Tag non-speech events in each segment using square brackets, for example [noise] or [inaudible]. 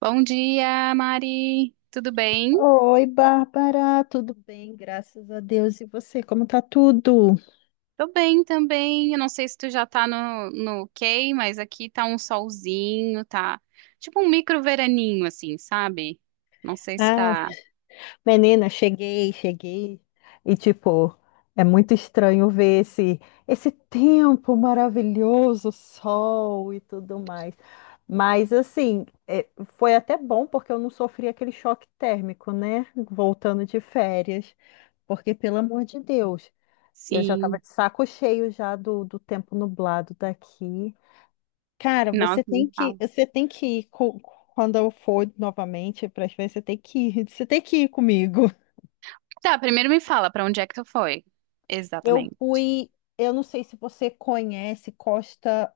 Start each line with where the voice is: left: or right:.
right: Bom dia, Mari. Tudo bem?
left: Oi, Bárbara, tudo bem? Graças a Deus. E você, como tá tudo?
right: Tô bem também. Eu não sei se tu já tá no ok, mas aqui tá um solzinho, tá tipo um micro veraninho, assim, sabe? Não sei se
left: Ah,
right: tá.
left: menina, cheguei. E tipo, é muito estranho ver esse tempo maravilhoso, sol e tudo mais. Mas assim, é, foi até bom porque eu não sofri aquele choque térmico, né? Voltando de férias, porque pelo amor de Deus, eu já tava
right: Sim.
left: de saco cheio já do tempo nublado daqui. Cara,
right: Nossa, me fala.
left: você tem que ir quando eu for novamente para as vezes, você tem que ir comigo.
right: Tá, primeiro me fala pra onde é que tu foi.
left: Eu
right: Exatamente.
left: fui, eu não sei se você conhece Costa,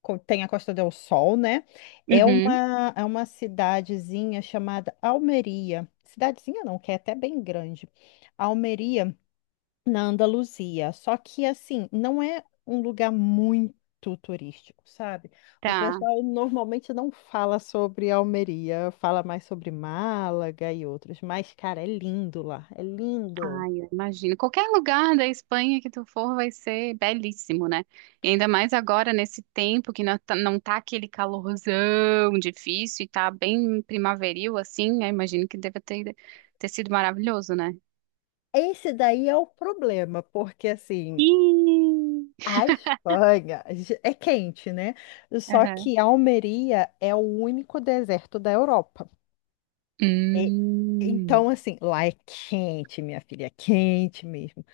left: co- tem a Costa del Sol, né?
right: Uhum,
left: É uma cidadezinha chamada Almeria. Cidadezinha não, que é até bem grande. Almeria na Andaluzia. Só que, assim, não é um lugar muito turístico, sabe? O
right: tá.
left: pessoal normalmente não fala sobre Almeria, fala mais sobre Málaga e outros. Mas, cara, é lindo lá, é lindo.
right: Ai, eu imagino. Qualquer lugar da Espanha que tu for vai ser belíssimo, né? E ainda mais agora, nesse tempo que não tá aquele calorzão difícil e tá bem primaveril, assim, eu imagino que ter sido maravilhoso, né?
left: Esse daí é o problema, porque, assim.
right: Ih!
left: A Espanha é quente, né? Só
right: Aham.
left: que Almeria é o único deserto da Europa. E-
right: Hum,
left: Então, assim, lá é quente, minha filha, é quente mesmo.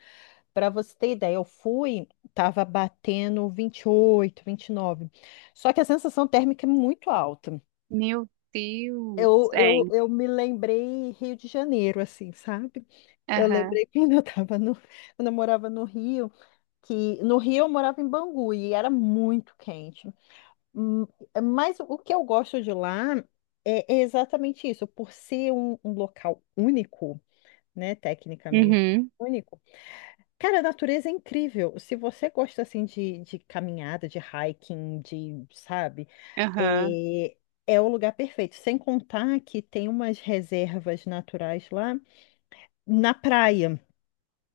left: Para você ter ideia, eu fui, tava batendo 28, 29. Só que a sensação térmica é muito alta.
right: meu Deus.
left: Eu,
right: É.
left: eu, eu me lembrei Rio de Janeiro, assim, sabe? Eu
right: Aham.
left: lembrei [laughs] quando eu tava quando eu morava no Rio, que no Rio eu morava em Bangu e era muito quente. Hum, Mas o que eu gosto de lá é exatamente isso, por ser um local único, né, tecnicamente
right: Uhum.
left: único. Cara, a natureza é incrível. Se você gosta assim de caminhada, de hiking, de, sabe,
right: Aham.
left: é, é o lugar perfeito. Sem contar que tem umas reservas naturais lá na praia.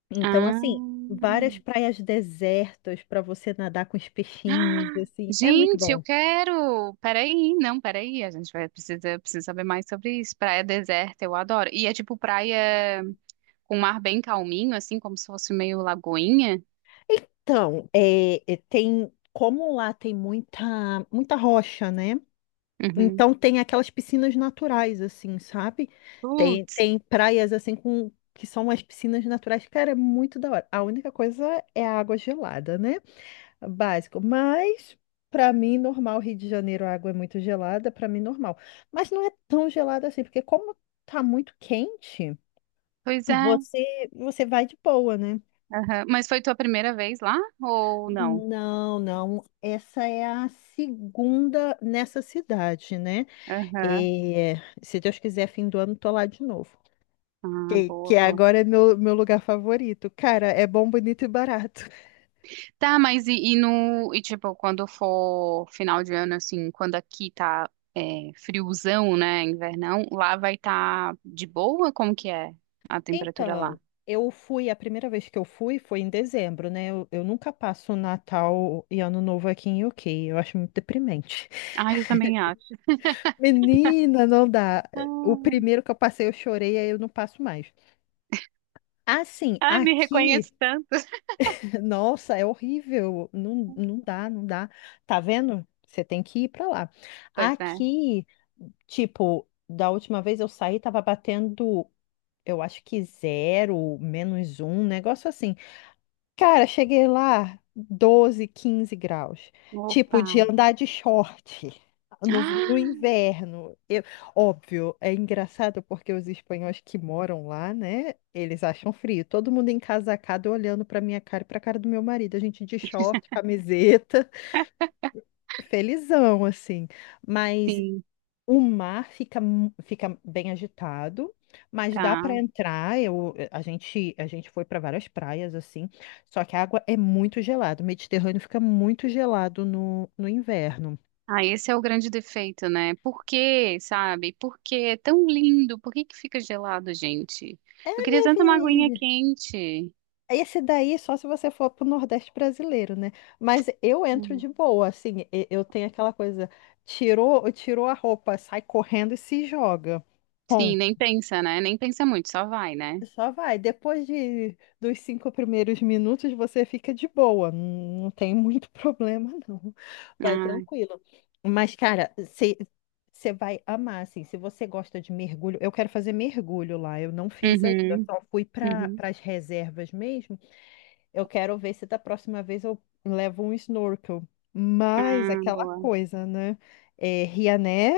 left: Então,
right: Ah.
left: assim, várias praias desertas para você nadar com os peixinhos, assim, é muito
right: Gente, eu
left: bom.
right: quero. Peraí, não, peraí. A gente vai precisa saber mais sobre isso. Praia deserta, eu adoro. E é tipo praia com mar bem calminho, assim, como se fosse meio lagoinha.
left: Então, é, tem como lá tem muita muita rocha, né?
right: Uhum.
left: Então tem aquelas piscinas naturais, assim, sabe?
right: Putz,
left: Tem praias assim com que são as piscinas naturais, cara, é muito da hora. A única coisa é a água gelada, né? Básico. Mas pra mim normal, Rio de Janeiro, a água é muito gelada, pra mim normal. Mas não é tão gelada assim, porque como tá muito quente,
right: pois é.
left: você vai de boa, né?
right: Aham. Mas foi tua primeira vez lá ou não?
left: Não, não. Essa é a segunda nessa cidade, né?
right: Aham.
left: E se Deus quiser, fim do ano, tô lá de novo.
right: Ah,
left: Que
right: boa, boa.
left: agora é meu lugar favorito. Cara, é bom, bonito e barato. [laughs]
right: Tá, mas e no. E tipo, quando for final de ano, assim, quando aqui tá friozão, né? Invernão, lá vai estar tá de boa? Como que é a temperatura lá?
left: Então, eu fui, a primeira vez que eu fui foi em dezembro, né? Eu nunca passo Natal e Ano Novo aqui em UK. Eu acho muito deprimente.
right: Ah, eu também acho.
left: [laughs] Menina, não dá. O
right: Ah,
left: primeiro que eu passei, eu chorei, aí eu não passo mais. Assim,
right: ai, me
left: aqui.
right: reconheço tanto.
left: Nossa, é horrível. Não, não dá, não dá. Tá vendo? Você tem que ir pra lá.
right: Pois é.
left: Aqui, tipo, da última vez eu saí, tava batendo, eu acho que zero, menos um, um negócio assim. Cara, cheguei lá 12, 15 graus. Tipo,
right: Opa.
left: de
right: [gasps]
left: andar de short no
right: Ah,
left: inverno. Óbvio, é engraçado porque os espanhóis que moram lá, né? Eles acham frio. Todo mundo encasacado olhando pra minha cara e pra cara do meu marido. A gente de short, camiseta, [laughs] felizão, assim. Mas
right: sim,
left: o mar fica, fica bem agitado, mas dá para
right: tá.
left: entrar. A gente foi para várias praias assim, só que a água é muito gelada. O Mediterrâneo fica muito gelado no inverno.
right: Ah, esse é o grande defeito, né? Por quê, sabe? Por que é tão lindo? Por que que fica gelado, gente?
left: É,
right: Eu queria
left: minha
right: tanto uma aguinha
left: filha.
right: quente.
left: Esse daí só se você for pro Nordeste brasileiro, né? Mas eu entro de boa, assim, eu tenho aquela coisa, tirou a roupa, sai correndo e se joga.
right: Sim,
left: Ponto.
right: nem pensa, né? Nem pensa muito, só vai, né?
left: Só vai. Dos cinco primeiros minutos, você fica de boa. Não, não tem muito [laughs] problema, não. Vai
right: Ah,
left: tranquilo. Mas, cara, você vai amar, assim. Se você gosta de mergulho, eu quero fazer mergulho lá. Eu não fiz ainda,
right: uhum,
left: só fui para
right: uhum.
left: as reservas mesmo. Eu quero ver se da próxima vez eu levo um snorkel. Mas
right: Ah,
left: aquela
right: boa.
left: coisa, né? É, Riané,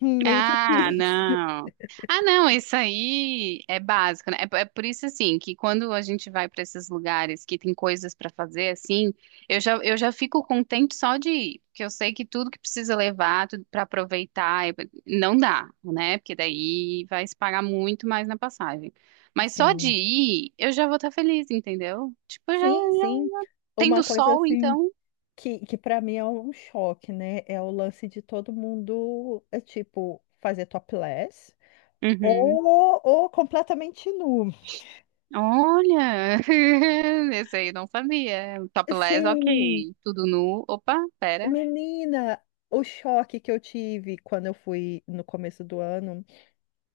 left: meio
right: Ah,
left: difícil.
right: não. Ah, não, isso aí é básico, né? É, é por isso, assim, que quando a gente vai para esses lugares que tem coisas para fazer, assim, eu já fico contente só de ir, porque eu sei que tudo que precisa levar, tudo para aproveitar, é- não dá, né? Porque daí vai se pagar muito mais na passagem.
left: [laughs]
right: Mas só de
left: Sim,
right: ir, eu já vou estar feliz, entendeu? Tipo, já,
left: sim.
right: já.
left: Uma
right: Tendo
left: coisa
right: sol,
left: assim.
right: então?
left: Que para mim é um choque, né? É o lance de todo mundo, é tipo, fazer topless
right: Uhum.
left: ou completamente nu.
right: Olha, [laughs] esse aí eu não sabia. Topless,
left: Sim,
right: ok. Tudo nu. Opa, pera.
left: menina, o choque que eu tive quando eu fui no começo do ano.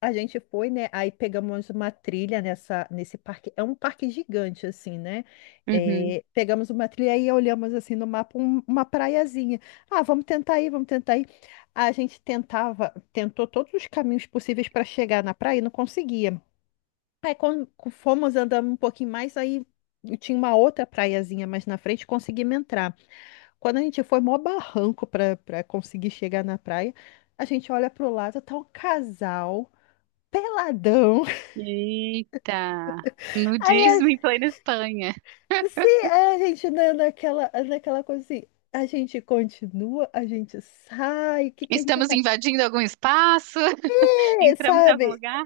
left: A gente foi, né? Aí pegamos uma trilha nesse parque. É um parque gigante, assim, né?
right: Uhum.
left: É, pegamos uma trilha e olhamos assim no mapa uma praiazinha. Ah, vamos tentar ir. A gente tentou todos os caminhos possíveis para chegar na praia e não conseguia. Aí quando fomos andando um pouquinho mais, aí tinha uma outra praiazinha mais na frente, conseguimos entrar. Quando a gente foi, mó barranco para conseguir chegar na praia. A gente olha para o lado, tá um casal peladão.
right: Eita. Nudismo
left: Aí,
right: em plena Espanha.
left: a- se a gente na, naquela, naquela coisa assim, a gente continua, a gente sai, o que que a gente
right: Estamos
left: faz?
right: invadindo algum espaço? [laughs]
left: É,
right: Entramos em algum
left: sabe?
right: lugar?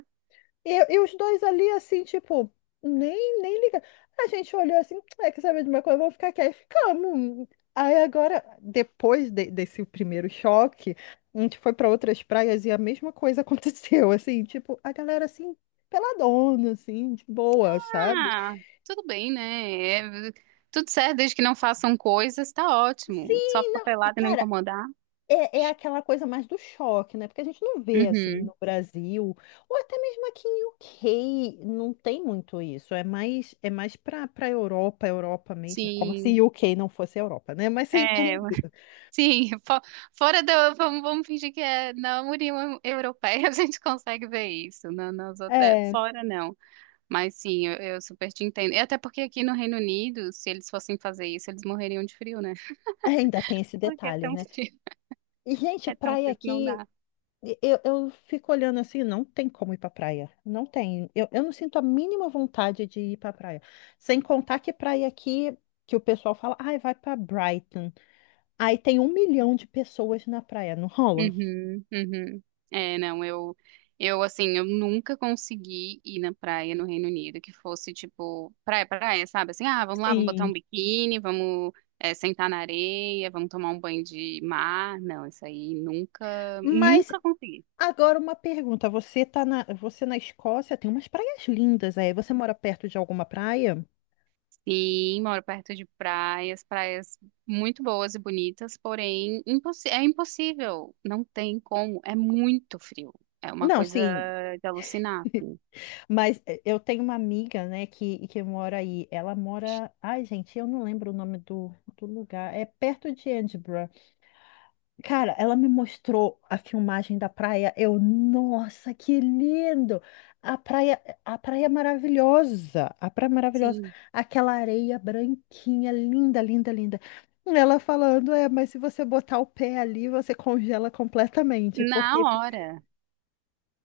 left: E os dois ali, assim, tipo, nem liga. A gente olhou assim, é que sabe de uma coisa, vamos ficar aqui. Aí ficamos. Aí agora, desse primeiro choque, a gente foi para outras praias e a mesma coisa [laughs] aconteceu, assim, tipo, a galera assim, peladona, assim, de boa, sabe?
right: Ah, tudo bem, né? É, tudo certo, desde que não façam coisas, tá ótimo. Só
left: Sim,
right: ficar
left: não. E,
right: pelado e não
left: cara,
right: incomodar.
left: é, é aquela coisa mais do choque, né? Porque a gente não vê assim no
right: Uhum.
left: Brasil, ou até mesmo aqui em UK, não tem muito isso. É mais para Europa, Europa mesmo, como
right: Sim.
left: se UK não fosse Europa, né? Mas você
right: É,
left: entendeu.
right: Sim, fo- fora da. Vamos, vamos fingir que é na União Europeia [laughs] a gente consegue ver isso. Na, nas outras,
left: É,
right: fora não. Mas sim, eu super te entendo. E até porque aqui no Reino Unido, se eles fossem fazer isso, eles morreriam de frio, né? [laughs]
left: ainda tem esse
right: Porque
left: detalhe, né? E, gente,
right: é tão
left: praia
right: frio que não
left: aqui,
right: dá.
left: eu fico olhando assim, não tem como ir pra praia. Não tem. Eu não sinto a mínima vontade de ir pra praia. Sem contar que praia aqui, que o pessoal fala, ai, vai pra Brighton. Aí tem um milhão de pessoas na praia, não rola?
right: Uhum, uhum. É, não, assim, eu nunca consegui ir na praia no Reino Unido que fosse, tipo, praia, praia, sabe? Assim, ah, vamos lá, vamos botar
left: Sim.
right: um biquíni, vamos, sentar na areia, vamos tomar um banho de mar. Não, isso aí nunca,
left: Mas
right: nunca consegui.
left: agora uma pergunta, você na Escócia tem umas praias lindas aí, você mora perto de alguma praia?
right: Sim, moro perto de praias, praias muito boas e bonitas, porém, impossi é impossível, não tem como, é muito frio. É uma
left: Não,
right: coisa
left: sim,
right: de alucinar, assim.
left: mas eh, eu tenho uma amiga, né, que mora aí, ela mora, ai gente, eu não lembro o nome do lugar, é perto de Edinburgh. Cara, ela me mostrou a filmagem da praia. Eu, nossa, que lindo! A praia é maravilhosa, a praia é maravilhosa,
right: Sim,
left: aquela areia branquinha, linda. Ela falando, é, mas se você botar o pé ali, você congela completamente,
right: na
left: porque
right: hora.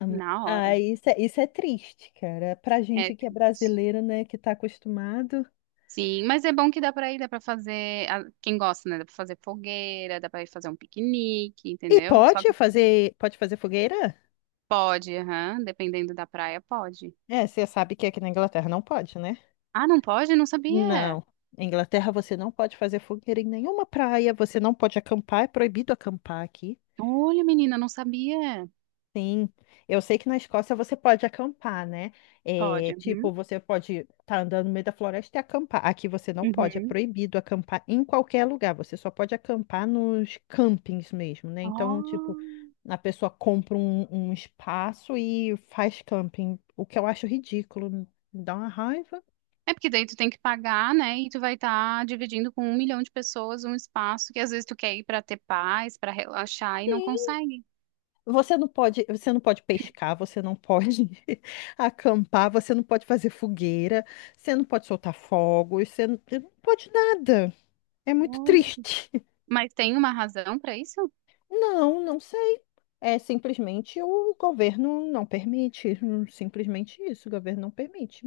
left: hum,
right: Na
left: ah,
right: hora.
left: isso é triste, cara. Pra
right: É
left: gente que é
right: triste.
left: brasileiro, né, que tá acostumado.
right: Sim, mas é bom que dá pra ir, dá pra fazer. A- Quem gosta, né? Dá pra fazer fogueira, dá pra ir fazer um piquenique,
left: E
right: entendeu? Só que
left: pode fazer fogueira?
right: pode, aham. Dependendo da praia, pode.
left: É, você sabe que aqui na Inglaterra não pode, né?
right: Ah, não pode? Não sabia.
left: Não. Na Inglaterra você não pode fazer fogueira em nenhuma praia, você não pode acampar, é proibido acampar aqui.
right: Olha, menina, não sabia.
left: Sim, eu sei que na Escócia você pode acampar, né? É,
right: Pode, uhum.
left: tipo, você pode estar andando no meio da floresta e acampar. Aqui você não pode, é
right: Uhum.
left: proibido acampar em qualquer lugar. Você só pode acampar nos campings mesmo, né?
right: Ó.
left: Então, tipo, a pessoa compra um espaço e faz camping, o que eu acho ridículo, me dá uma raiva.
right: É porque daí tu tem que pagar, né? E tu vai estar dividindo com um milhão de pessoas um espaço que às vezes tu quer ir pra ter paz, pra relaxar e não
left: Sim.
right: consegue.
left: Você não pode pescar, você não pode [laughs] acampar, você não pode fazer fogueira, você não pode soltar fogos, você não, não pode nada. É muito
right: Olha.
left: triste. [laughs]
right: Mas tem uma razão pra isso?
left: Não, não sei. É simplesmente o governo não permite. Simplesmente isso, o governo não permite.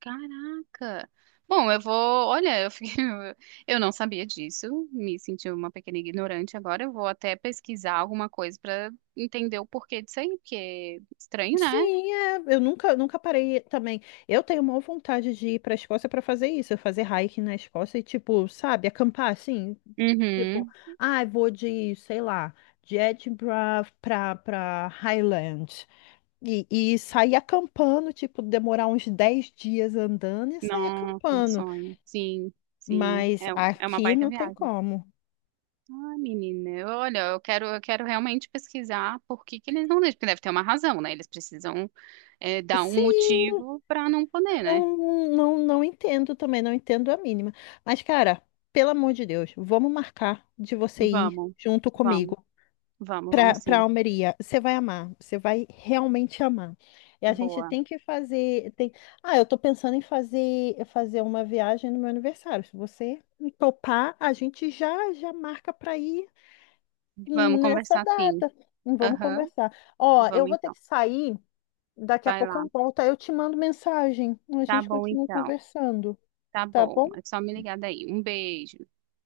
right: Caraca! Bom, eu vou. Olha, eu fiquei... [laughs] eu não sabia disso, me senti uma pequena ignorante agora. Eu vou até pesquisar alguma coisa pra entender o porquê disso aí, porque estranho, né?
left: Sim, é, eu nunca, nunca parei também. Eu tenho maior vontade de ir para a Escócia para fazer isso, eu fazer hiking na Escócia e tipo, sabe, acampar assim, tipo,
right: Uhum.
left: ah, vou de, sei lá, de Edinburgh pra Highland. E, e sair acampando, tipo, demorar uns 10 dias andando e sair
right: Nossa, um
left: acampando.
right: sonho. Sim, sim.
left: Mas
right: É, um- é uma
left: aqui
right: baita
left: não tem
right: viagem.
left: como.
right: Ah, menina, eu- olha, eu quero realmente pesquisar por que que eles não deixam, porque deve ter uma razão, né? Eles precisam, dar um
left: Sim,
right: motivo pra não poder, né?
left: não, não, não entendo também, não entendo a mínima. Mas, cara, pelo amor de Deus, vamos marcar de você ir
right: Vamos,
left: junto
right: vamos,
left: comigo.
right: vamos, vamos
left: Para
right: sim.
left: Almeria. Você vai amar, você vai realmente amar. E a gente
right: Boa.
left: tem que fazer, tem... Ah, eu tô pensando em fazer uma viagem no meu aniversário. Se você me topar, a gente já marca para ir
right: Vamos
left: nessa
right: conversar sim.
left: data. Vamos
right: Aham,
left: conversar. Ó, eu
right: vamos
left: vou ter
right: então.
left: que sair, daqui a
right: Vai
left: pouco
right: lá.
left: eu volto, aí eu te mando mensagem. A
right: Tá
left: gente
right: bom
left: continua
right: então.
left: conversando,
right: Tá
left: tá
right: bom.
left: bom?
right: É só me ligar daí. Um beijo.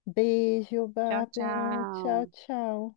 left: Beijo,
right: Tchau,
left: Bárbara. Tchau,
right: tchau.
left: tchau.